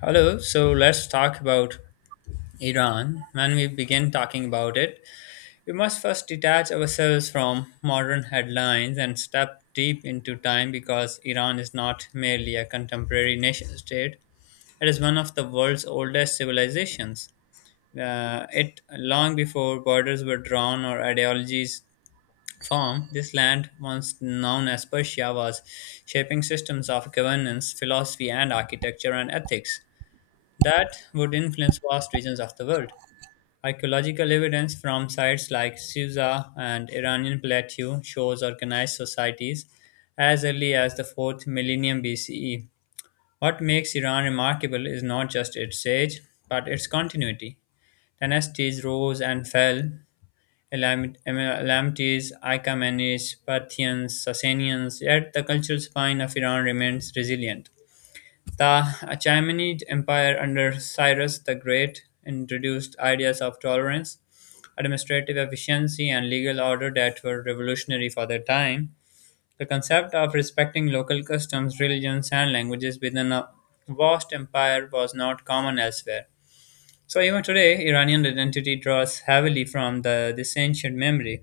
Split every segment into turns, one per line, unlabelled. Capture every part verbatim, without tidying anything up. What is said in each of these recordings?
Hello, so let's talk about Iran. When we begin talking about it, we must first detach ourselves from modern headlines and step deep into time because Iran is not merely a contemporary nation state, it is one of the world's oldest civilizations. Uh, it long before borders were drawn or ideologies formed, this land, once known as Persia, was shaping systems of governance, philosophy, and architecture and ethics that would influence vast regions of the world. Archaeological evidence from sites like Susa and Iranian plateau shows organized societies as early as the fourth millennium B C E. What makes Iran remarkable is not just its age, but its continuity. Dynasties rose and fell, Elam- Em- Elamites, Achaemenids, Parthians, Sasanians, yet the cultural spine of Iran remains resilient. The Achaemenid Empire under Cyrus the Great introduced ideas of tolerance, administrative efficiency, and legal order that were revolutionary for their time. The concept of respecting local customs, religions, and languages within a vast empire was not common elsewhere. So, even today, Iranian identity draws heavily from the, this ancient memory.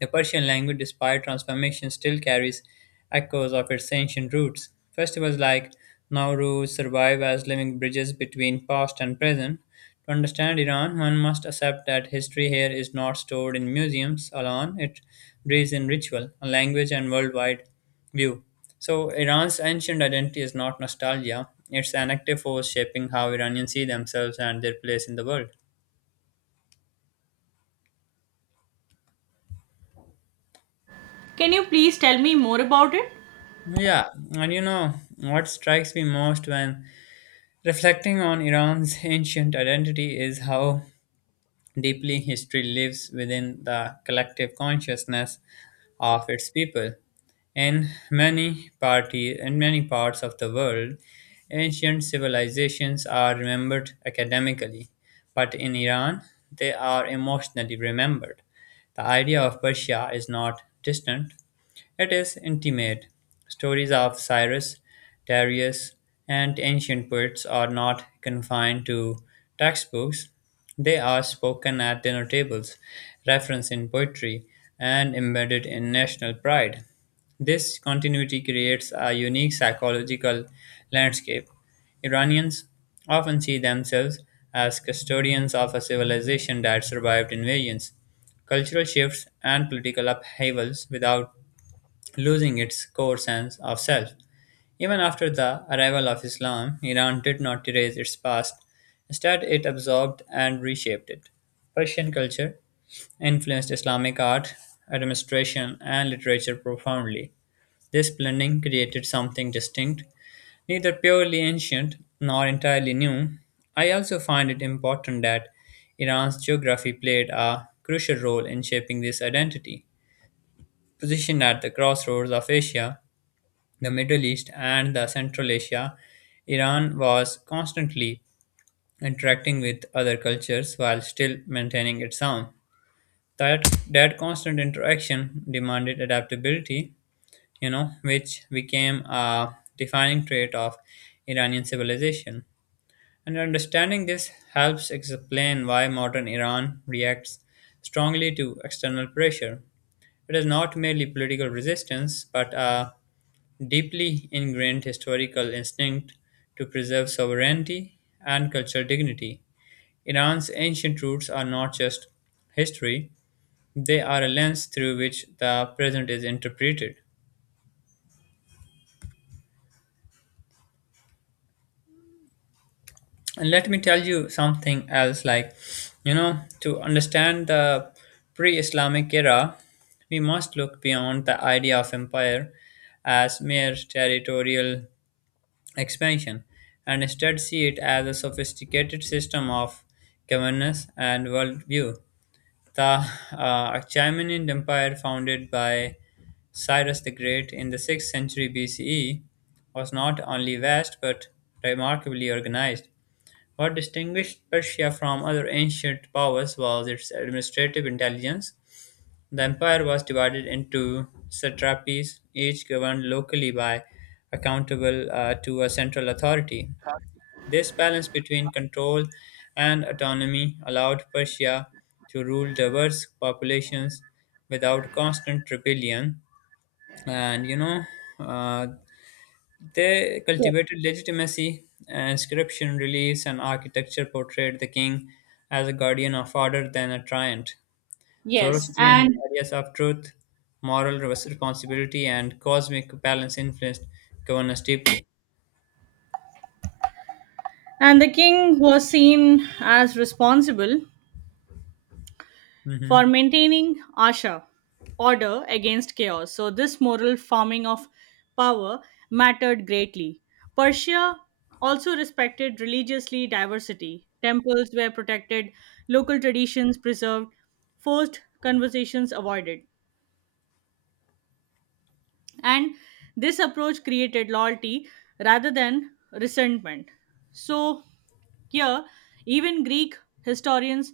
The Persian language, despite transformation, still carries echoes of its ancient roots. Festivals like Nowruz survive as living bridges between past and present. To understand Iran, one must accept that history here is not stored in museums alone, it breathes in ritual, a language, and worldwide view. So, Iran's ancient identity is not nostalgia, it's an active force shaping how Iranians see themselves and their place in the world.
Can you please tell me more about it?
Yeah, and you know what strikes me most when reflecting on Iran's ancient identity is how deeply history lives within the collective consciousness of its people. In many party in many parts of the world, ancient civilizations are remembered academically, but in Iran, they are emotionally remembered. The idea of Persia is not distant, it is intimate. Stories of Cyrus, Darius, and ancient poets are not confined to textbooks. They are spoken at dinner tables, referenced in poetry, and embedded in national pride. This continuity creates a unique psychological landscape. Iranians often see themselves as custodians of a civilization that survived invasions, cultural shifts, and political upheavals without losing its core sense of self. Even after the arrival of Islam, Iran did not erase its past. Instead, it absorbed and reshaped it. Persian culture influenced Islamic art, administration, and literature profoundly. This blending created something distinct, neither purely ancient nor entirely new. I also find it important that Iran's geography played a crucial role in shaping this identity. Positioned at the crossroads of Asia, the Middle East, and the Central Asia, Iran was constantly interacting with other cultures while still maintaining its own. That that constant interaction demanded adaptability, you know, which became a defining trait of Iranian civilization. And understanding this helps explain why modern Iran reacts strongly to external pressure. It is not merely political resistance, but a deeply ingrained historical instinct to preserve sovereignty and cultural dignity. Iran's ancient roots are not just history, they are a lens through which the present is interpreted. And let me tell you something else like, you know, to understand the pre Islamic era, we must look beyond the idea of empire as mere territorial expansion and instead see it as a sophisticated system of governance and worldview. The uh, Achaemenid Empire, founded by Cyrus the Great in the sixth century B C E, was not only vast but remarkably organized. What distinguished Persia from other ancient powers was its administrative intelligence. The empire was divided into satrapies, each governed locally by accountable uh, to a central authority. This balance between control and autonomy allowed Persia to rule diverse populations without constant rebellion. And you know, uh, they cultivated legitimacy. Inscription reliefs and architecture portrayed the king as a guardian of order than a tyrant.
Yes,
Zoroastrian
and
ideas of truth, moral responsibility, and cosmic balance influenced governance deeply.
and the king was seen as responsible for
Mhm.
maintaining Asha, order against chaos. So this moral farming of power mattered greatly. Persia also respected religiously diversity. Temples were protected, local traditions preserved, forced conversations avoided. And this approach created loyalty rather than resentment. So here even Greek historians,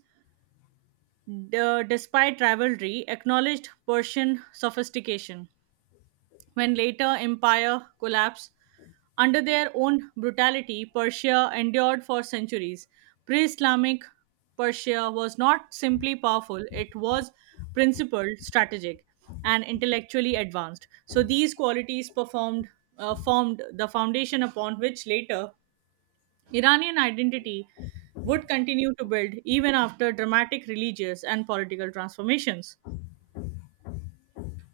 d- despite rivalry, acknowledged Persian sophistication. When later empire collapsed under their own brutality, Persia endured for centuries. Pre Islamic Persia was not simply powerful, it was principled, strategic, and intellectually advanced. So these qualities performed, uh, formed the foundation upon which later Iranian identity would continue to build even after dramatic religious and political transformations.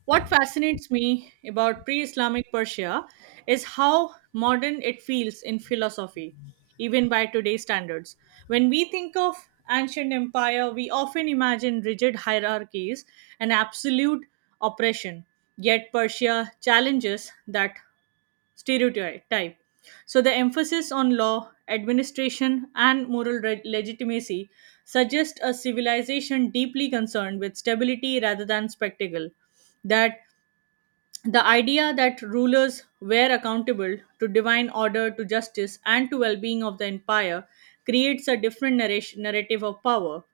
What fascinates me about pre Islamic Persia is how modern it feels in philosophy, even by today's standards. When we think of ancient empire, we often imagine rigid hierarchies and absolute oppression. Yet Persia challenges that stereotype type. So the emphasis on law, administration, and moral re- legitimacy suggests a civilization deeply concerned with stability rather than spectacle. That the idea that rulers were accountable to divine order, to justice, and to well-being of the empire creates a different narration, narrative of power.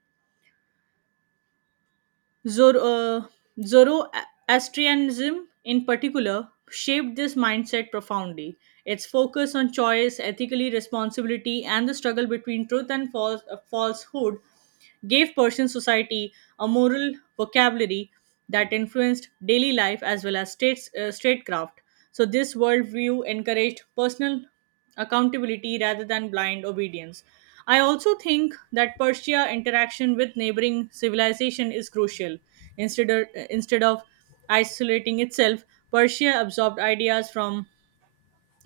Zor- uh, Zoroastrianism, in particular, shaped this mindset profoundly. Its focus on choice, ethically responsibility, and the struggle between truth and false- uh, falsehood gave Persian society a moral vocabulary that influenced daily life as well as states, uh, statecraft. So, this worldview encouraged personal accountability rather than blind obedience. I also think that Persia interaction with neighboring civilization is crucial. Instead of, instead of isolating itself, Persia absorbed ideas from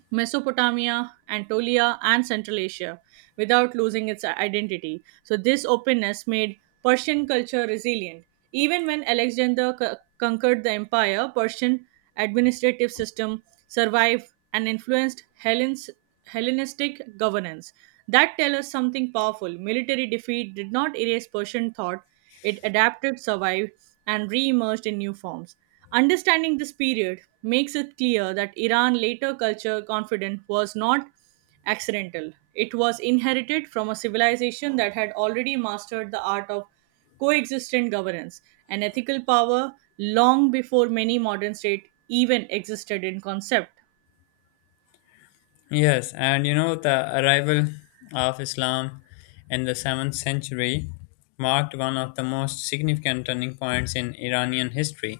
Mesopotamia, Anatolia, and Central Asia without losing its identity. So, this openness made Persian culture resilient. Even when Alexander co- conquered the empire, Persian administrative system survived and influenced Hellen's, Hellenistic governance. That tells us something powerful. Military defeat did not erase Persian thought; it adapted, survived, and re-emerged in new forms. Understanding this period makes it clear that Iran later culture confidence was not accidental. It was inherited from a civilization that had already mastered the art of coexistent governance and ethical power long before many modern states even existed in concept.
Yes, and you know, the arrival of Islam in the seventh century marked one of the most significant turning points in Iranian history.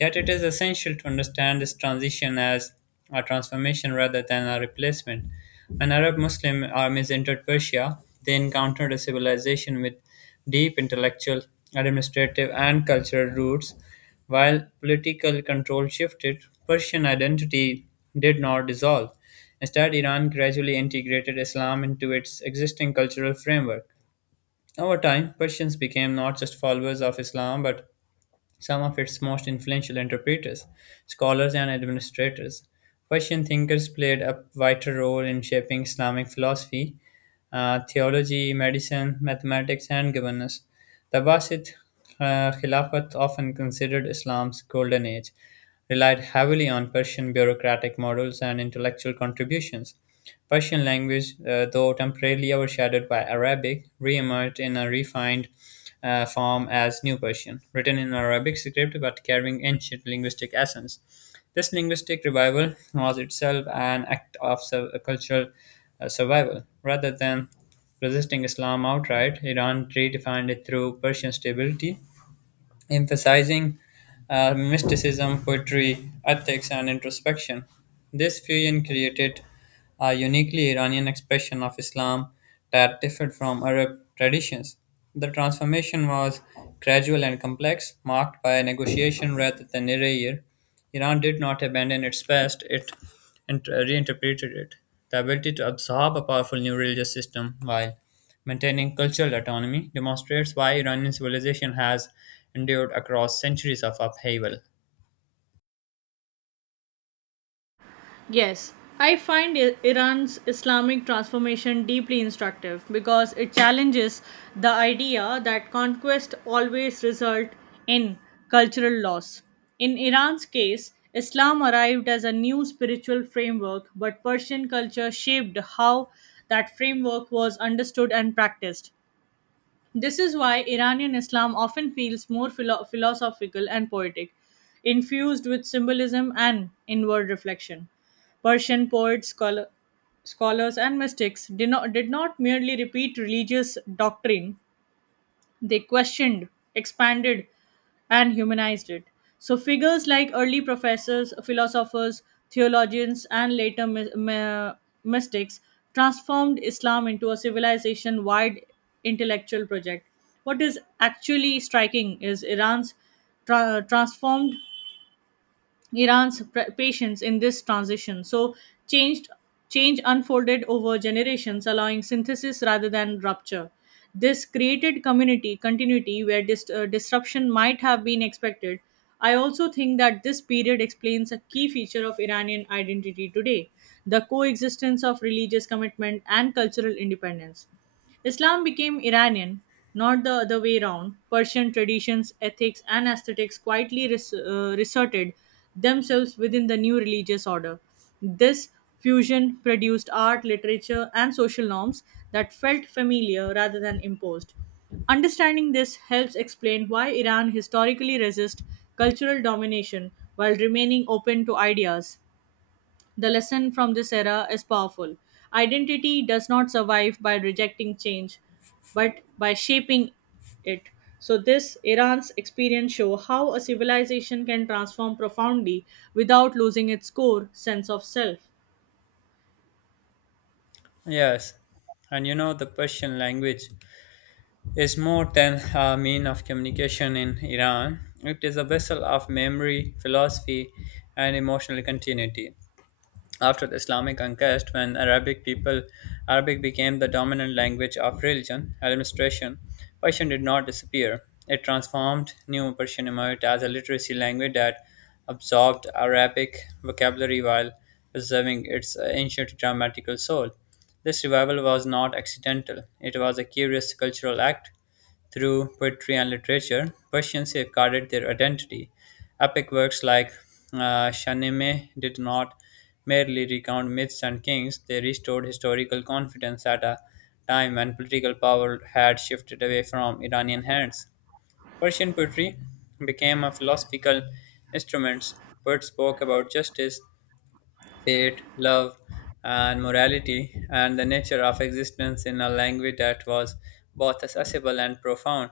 Yet it is essential to understand this transition as a transformation rather than a replacement. When Arab Muslim armies entered Persia, they encountered a civilization with deep intellectual, administrative, and cultural roots. While political control shifted, Persian identity did not dissolve. Instead, Iran gradually integrated Islam into its existing cultural framework. Over time, Persians became not just followers of Islam but some of its most influential interpreters, scholars, and administrators. Persian thinkers played a vital role in shaping Islamic philosophy, uh, theology, medicine, mathematics, and governance. The Abbasid uh, Khilafat, often considered Islam's golden age, relied heavily on Persian bureaucratic models and intellectual contributions. Persian language, uh, though temporarily overshadowed by Arabic, re-emerged in a refined uh, form as New Persian, written in Arabic script but carrying ancient linguistic essence. This linguistic revival was itself an act of su- cultural uh, survival. Rather than resisting Islam outright, Iran redefined it through Persian stability emphasizing uh, mysticism, poetry, ethics, and introspection. This fusion created a uniquely Iranian expression of Islam that differed from Arab traditions. The transformation was gradual and complex, marked by negotiation rather than erasure. Iran did not abandon its past, it int- reinterpreted it. The ability to absorb a powerful new religious system while maintaining cultural autonomy demonstrates why Iranian civilization has endured across centuries of upheaval.
Yes, I find I- Iran's Islamic transformation deeply instructive because it challenges the idea that conquest always result in cultural loss. In Iran's case, Islam arrived as a new spiritual framework, but Persian culture shaped how that framework was understood and practiced. This is why Iranian Islam often feels more philo- philosophical and poetic, infused with symbolism and inward reflection. Persian poets, scholar- scholars, and mystics did not, did not merely repeat religious doctrine, they questioned, expanded, and humanized it. So, figures like early professors, philosophers, theologians, and later my- my- mystics transformed Islam into a civilization wide intellectual project. What is actually striking is Iran's tra- transformed Iran's pr- patience in this transition. So changed change unfolded over generations, allowing synthesis rather than rupture. This created community continuity where dis- uh, disruption might have been expected. I also think that this period explains a key feature of Iranian identity today, the coexistence of religious commitment and cultural independence. Islam became Iranian, not the other way round. Persian traditions, ethics, and aesthetics quietly res- uh, resorted themselves within the new religious order. This fusion produced art, literature, and social norms that felt familiar rather than imposed. Understanding this helps explain why Iran historically resists cultural domination while remaining open to ideas. The lesson from this era is powerful. Identity does not survive by rejecting change, but by shaping it. So this Iran's experience show how a civilization can transform profoundly without losing its core sense of self.
Yes, and you know the Persian language is more than a mean of communication in Iran. It is a vessel of memory, philosophy, and emotional continuity. After the Islamic conquest, when Arabic people Arabic became the dominant language of religion administration, Persian did not disappear. It transformed. New Persian emerged as a literacy language that absorbed Arabic vocabulary while preserving its ancient grammatical soul. This revival was not accidental; it was a curious cultural act through poetry and literature, Persians safeguarded their identity. Epic works like uh, Shahnameh did not merely recount myths and kings, they restored historical confidence at a time when political power had shifted away from Iranian hands. Persian poetry became a philosophical instrument. Poets spoke about justice, fate, love, and morality, and the nature of existence in a language that was both accessible and profound.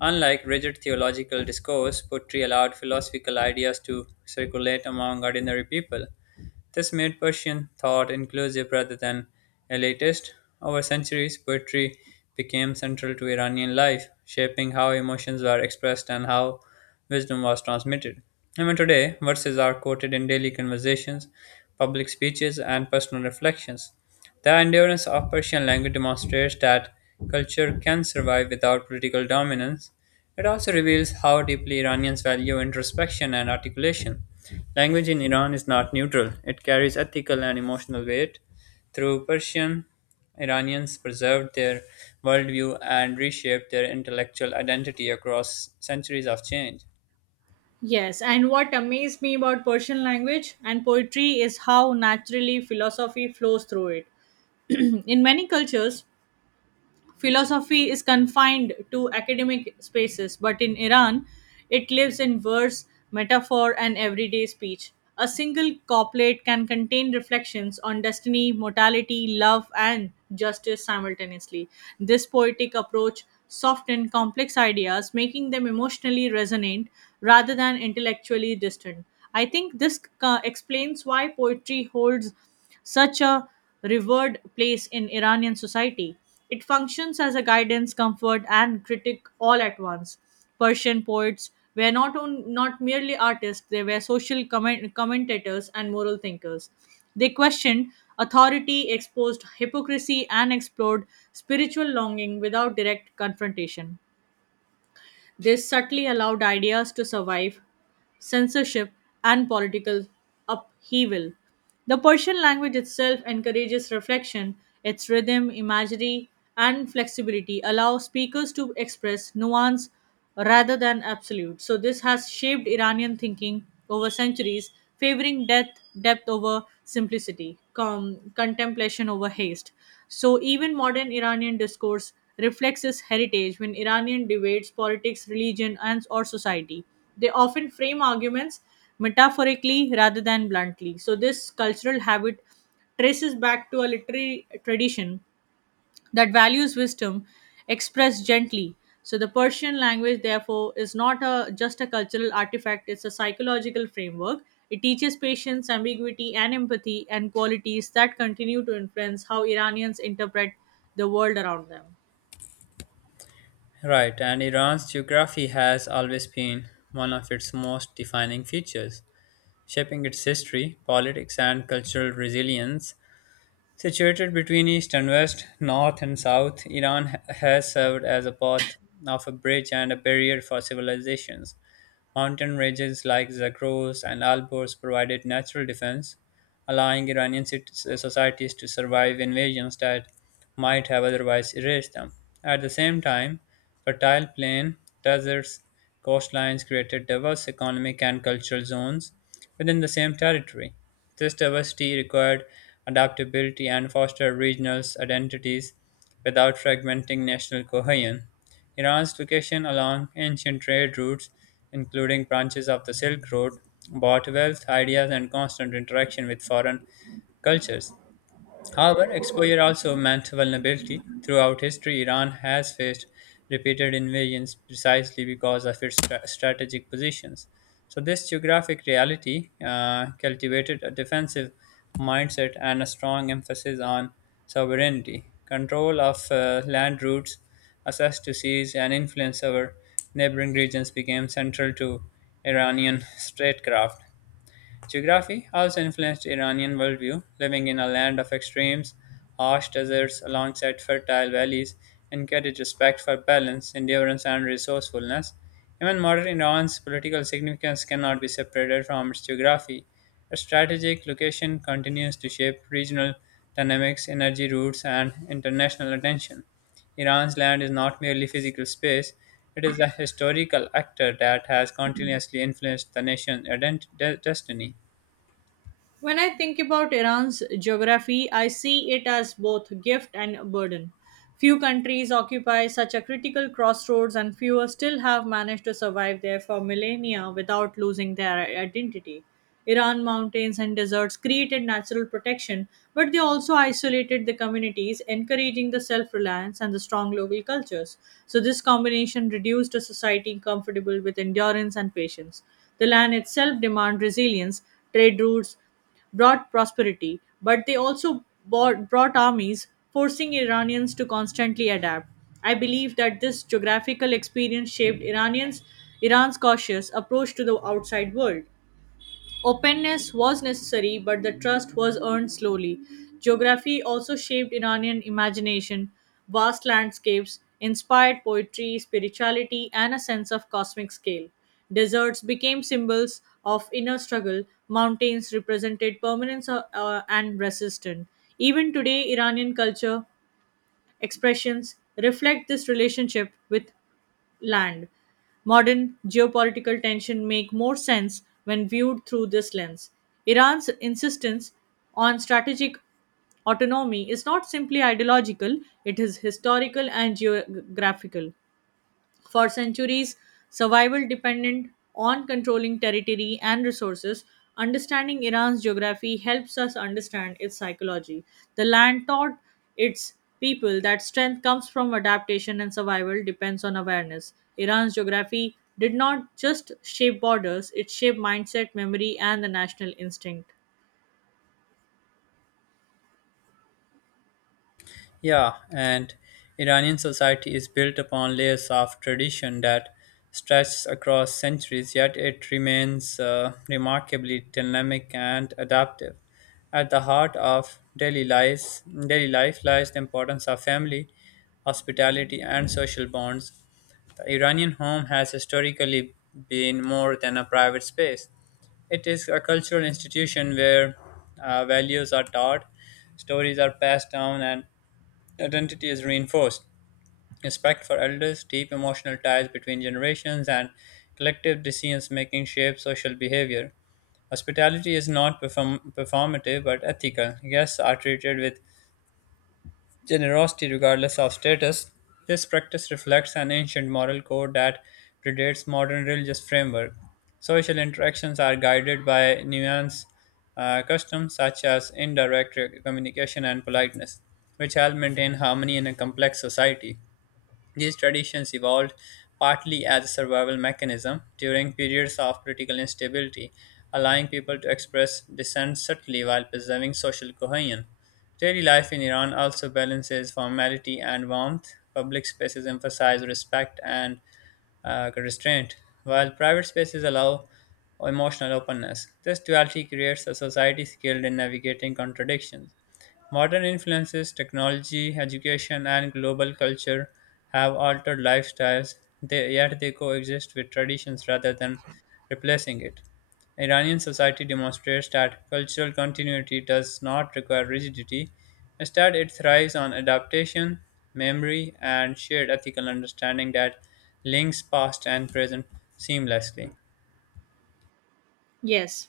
Unlike rigid theological discourse, poetry allowed philosophical ideas to circulate among ordinary people, this made Persian thought inclusive rather than elitist. Over centuries, poetry became central to Iranian life, shaping how emotions were expressed and how wisdom was transmitted. Even today, verses are quoted in daily conversations, public speeches, and personal reflections. The endurance of Persian language demonstrates that culture can survive without political dominance. It also reveals how deeply Iranians value introspection and articulation. Language in Iran is not neutral, it carries ethical and emotional weight. Through Persian, Iranians preserved their worldview and reshaped their intellectual identity across centuries of change.
Yes, and what amazed me about Persian language and poetry is how naturally philosophy flows through it. In many cultures, philosophy is confined to academic spaces, but in Iran, it lives in verse, metaphor, and everyday speech. A single couplet can contain reflections on destiny, mortality, love, and justice simultaneously. This poetic approach softened complex ideas, making them emotionally resonant rather than intellectually distant. I think this uh, explains why poetry holds such a revered place in Iranian society. It functions as a guidance, comfort, and critic all at once. Persian poets were not on, not merely artists; they were social comment, commentators and moral thinkers. They questioned authority, exposed hypocrisy, and explored spiritual longing without direct confrontation. This subtly allowed ideas to survive censorship and political upheaval. The Persian language itself encourages reflection, its rhythm, imagery, and flexibility allow speakers to express nuance rather than absolute. So, this has shaped Iranian thinking over centuries, favoring depth, depth over simplicity, com- contemplation over haste. So even modern Iranian discourse reflects this heritage when Iranian debates politics, religion, and or society. They often frame arguments metaphorically rather than bluntly. So this cultural habit traces back to a literary tradition that values wisdom expressed gently. So the Persian language, therefore, is not a, just a cultural artifact, it's a psychological framework. It teaches patience, ambiguity, and empathy, and qualities that continue to influence how Iranians interpret the world around them.
Right, and Iran's geography has always been one of its most defining features, shaping its history, politics, and cultural resilience. Situated between east and west, north and south, Iran ha- has served as a path of a bridge and a barrier for civilizations. Mountain ranges like Zagros and Alborz provided natural defense, allowing Iranian cit- societies to survive invasions that might have otherwise erased them. At the same time, fertile plain deserts, coastlines created diverse economic and cultural zones within the same territory. This diversity required adaptability and fostered regional identities without fragmenting national cohesion. Iran's location along ancient trade routes, including branches of the Silk Road, brought wealth, ideas, and constant interaction with foreign cultures. However, exposure also meant vulnerability. Throughout history, Iran has faced repeated invasions precisely because of its stra- strategic positions. So, this geographic reality uh, cultivated a defensive mindset and a strong emphasis on sovereignty, control of uh, land routes, access to seas, and influence over neighboring regions became central to Iranian statecraft. Geography also influenced Iranian worldview, living in a land of extremes, harsh deserts alongside fertile valleys, encouraged respect for balance, endurance, and resourcefulness. Even modern Iran's political significance cannot be separated from its geography. Its strategic location continues to shape regional dynamics, energy routes, and international attention. Iran's land is not merely physical space, it is a historical actor that has continuously influenced the nation's ident- de- destiny.
When I think about Iran's geography, I see it as both a gift and a burden. Few countries occupy such a critical crossroads, and fewer still have managed to survive there for millennia without losing their identity. Iran mountains and deserts created natural protection, but they also isolated the communities, encouraging the self reliance and the strong local cultures. So, this combination reduced a society comfortable with endurance and patience. The land itself demanded resilience, trade routes brought prosperity, but they also bought, brought armies, forcing Iranians to constantly adapt. I believe that this geographical experience shaped Iranians Iran's cautious approach to the outside world. Openness was necessary, but the trust was earned slowly. Geography also shaped Iranian imagination. Vast landscapes inspired poetry, spirituality, and a sense of cosmic scale. Deserts became symbols of inner struggle. Mountains represented permanence uh, uh, and resistance. Even today, Iranian culture expressions reflect this relationship with land. Modern geopolitical tension make more sense when viewed through this lens. Iran's insistence on strategic autonomy is not simply ideological, it is historical and geographical. For centuries, survival depended on controlling territory and resources. Understanding Iran's geography helps us understand its psychology. The land taught its people that strength comes from adaptation and survival depends on awareness. Iran's geography did not just shape borders, it shaped mindset, memory, and the national instinct.
Yeah, and Iranian society is built upon layers of tradition that stretch across centuries, yet it remains uh, remarkably dynamic and adaptive. At the heart of daily life, daily life lies the importance of family, hospitality, and social bonds. The Iranian home has historically been more than a private space. It is a cultural institution where uh, values are taught, stories are passed down, and identity is reinforced. Respect for elders, deep emotional ties between generations, and collective decisions making shape social behavior. Hospitality is not perform- performative but ethical. Guests are treated with generosity regardless of status. This practice reflects an ancient moral code that predates modern religious framework. Social interactions are guided by nuanced uh, customs such as indirect communication and politeness, which help maintain harmony in a complex society. These traditions evolved partly as a survival mechanism during periods of political instability, allowing people to express dissent subtly while preserving social cohesion. Daily life in Iran also balances formality and warmth. Public spaces emphasize respect and uh, restraint, while private spaces allow emotional openness. This duality creates a society skilled in navigating contradictions. Modern influences, technology, education, and global culture have altered lifestyles, they, yet they coexist with traditions rather than replacing it. Iranian society demonstrates that cultural continuity does not require rigidity. Instead, it thrives on adaptation, memory, and shared ethical understanding that links past and present seamlessly.
Yes.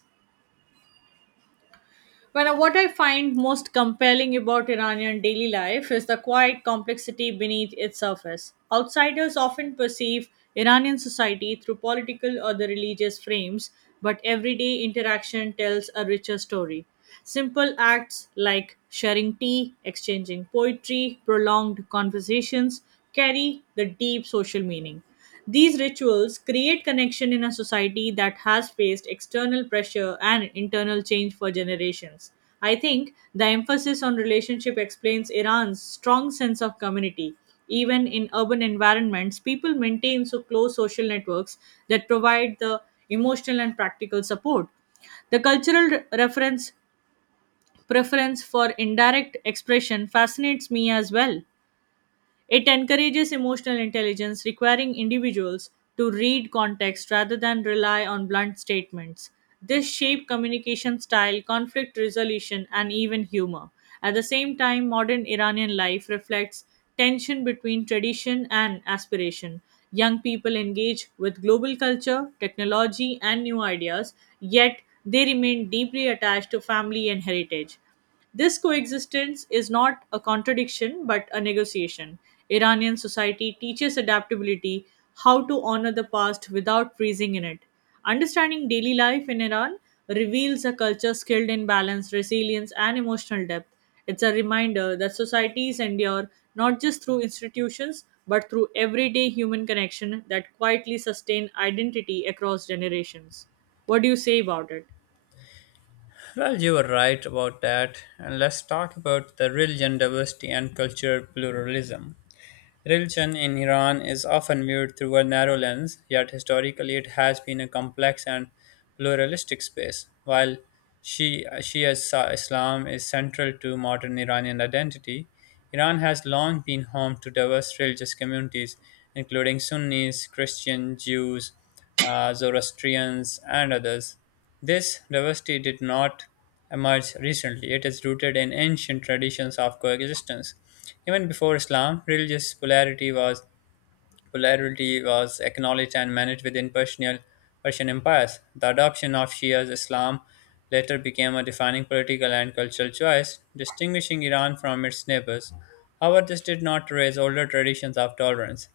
Well, what I find most compelling about Iranian daily life is the quiet complexity beneath its surface. Outsiders often perceive Iranian society through political or the religious frames, but everyday interaction tells a richer story. Simple acts like sharing tea, exchanging poetry, prolonged conversations carry the deep social meaning. These rituals create connection in a society that has faced external pressure and internal change for generations. I think the emphasis on relationship explains Iran's strong sense of community. Even in urban environments, people maintain so close social networks that provide the emotional and practical support. The cultural re- reference preference for indirect expression fascinates me as well. It encourages emotional intelligence, requiring individuals to read context rather than rely on blunt statements. This shapes communication style, conflict resolution, and even humor. At the same time, modern Iranian life reflects tension between tradition and aspiration. Young people engage with global culture, technology, and new ideas, yet they remain deeply attached to family and heritage. This coexistence is not a contradiction but a negotiation. Iranian society teaches adaptability, how to honor the past without freezing in it. Understanding daily life in Iran reveals a culture skilled in balance, resilience, and emotional depth. It's a reminder that societies endure not just through institutions but through everyday human connection that quietly sustain identity across generations. What do you say about it?
Well, you were right about that. And let's talk about the religion diversity and cultural pluralism. Religion in Iran is often viewed through a narrow lens, yet historically it has been a complex and pluralistic space. While Shi- Shia Sa- Islam is central to modern Iranian identity, Iran has long been home to diverse religious communities, including Sunnis, Christian, Jews, uh, Zoroastrians, and others. This diversity did not emerge recently; it is rooted in ancient traditions of coexistence. Even before Islam, religious polarity was polarity was acknowledged and managed within Persian, Persian empires. The adoption of Shia Islam later became a defining political and cultural choice, distinguishing Iran from its neighbors. However, this did not erase older traditions of tolerance.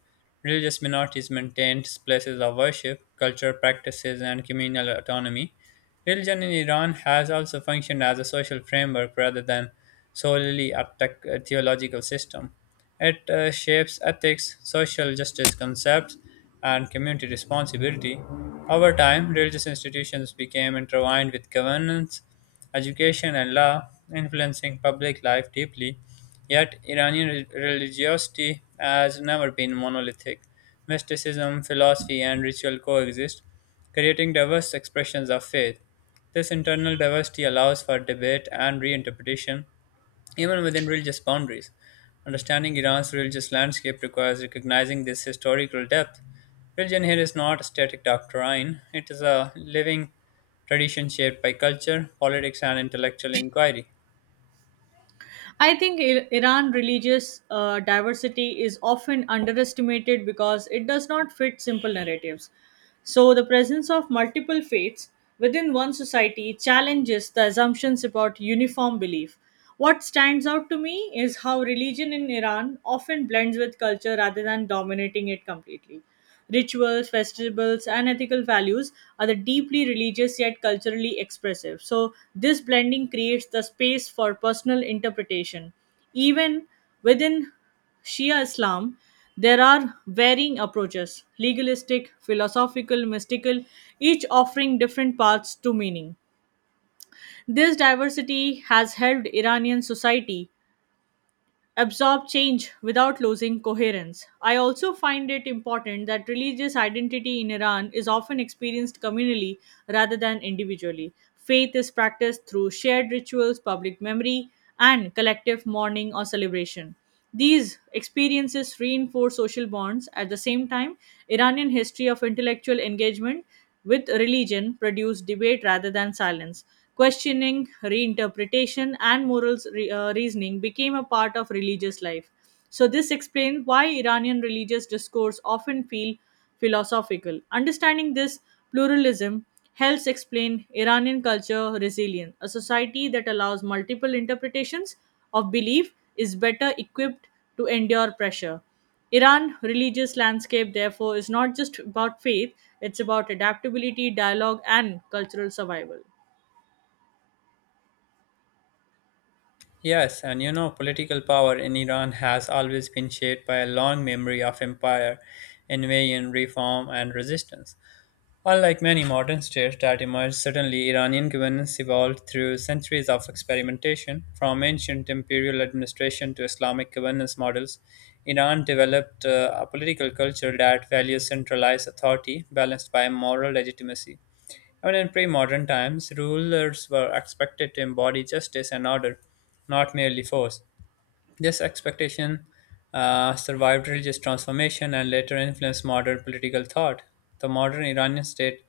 Religious minorities maintained places of worship, cultural practices, and communal autonomy. Religion in Iran has also functioned as a social framework rather than solely a tech- a theological system. It uh, shapes ethics, social justice concepts, and community responsibility. Over time, religious institutions became intertwined with governance, education, and law, influencing public life deeply. Yet, Iranian re- religiosity has never been monolithic. Mysticism, philosophy, and ritual coexist, creating diverse expressions of faith. This internal diversity allows for debate and reinterpretation, even within religious boundaries. Understanding Iran's religious landscape requires recognizing this historical depth. Religion here is not a static doctrine, it is a living tradition shaped by culture, politics, and intellectual inquiry.
I think I- Iran religious uh, diversity is often underestimated because it does not fit simple narratives. So, the presence of multiple faiths within one society challenges the assumptions about uniform belief. What stands out to me is how religion in Iran often blends with culture rather than dominating it completely. Rituals, festivals, and ethical values are the deeply religious yet culturally expressive. So, this blending creates the space for personal interpretation. Even within Shia Islam, there are varying approaches legalistic, philosophical, mystical, each offering different paths to meaning. This diversity has helped Iranian society absorb change without losing coherence. I also find it important that religious identity in Iran is often experienced communally rather than individually. Faith is practiced through shared rituals, public memory, and collective mourning or celebration. These experiences reinforce social bonds. At the same time, Iranian history of intellectual engagement with religion produced debate rather than silence. Questioning, reinterpretation, and morals re- uh, reasoning became a part of religious life. So this explains why Iranian religious discourse often feel philosophical. Understanding this pluralism helps explain Iranian culture resilience. A society that allows multiple interpretations of belief is better equipped to endure pressure. Iran religious landscape therefore is not just about faith, it's about adaptability, dialogue and cultural survival.
Yes, and you know, political power in Iran has always been shaped by a long memory of empire, invasion, reform, and resistance. Unlike many modern states that emerged suddenly, Iranian governance evolved through centuries of experimentation. From ancient imperial administration to Islamic governance models, Iran developed uh, a political culture that values centralized authority balanced by moral legitimacy. Even in pre modern times, rulers were expected to embody justice and order, not merely force. This expectation uh, survived religious transformation and later influenced modern political thought. The modern Iranian state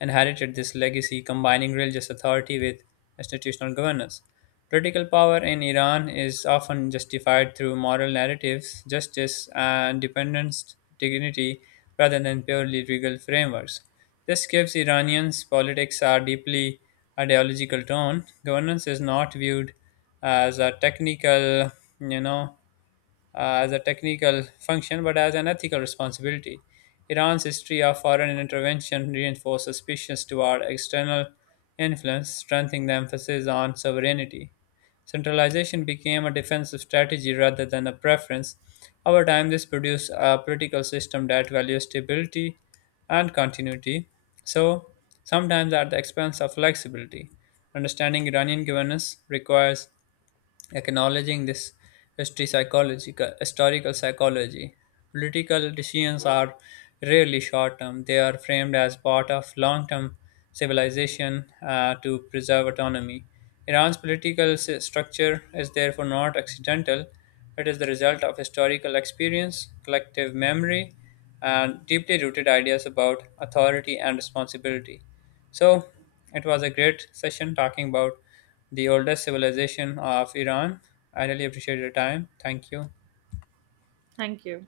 inherited this legacy, combining religious authority with institutional governance. Political power in Iran is often justified through moral narratives, justice, and dependence dignity, rather than purely legal frameworks. This gives Iranians politics a deeply ideological tone. Governance is not viewed uh, as a technical, you know, uh, as a technical function, but as an ethical responsibility. Iran's history of foreign intervention reinforced suspicions toward external influence, strengthening the emphasis on sovereignty. Centralization became a defensive strategy rather than a preference. Over time, this produced a political system that values stability and continuity, so sometimes at the expense of flexibility. Understanding Iranian governance requires acknowledging this history psychological historical psychology. Political decisions are rarely short term. They are framed as part of long term civilization, uh, to preserve autonomy. Iran's political s- structure is therefore not accidental. It is the result of historical experience, collective memory, and deeply rooted ideas about authority and responsibility. So it was a great session talking about the oldest civilization of Iran. I really appreciate your time. Thank you.
Thank you.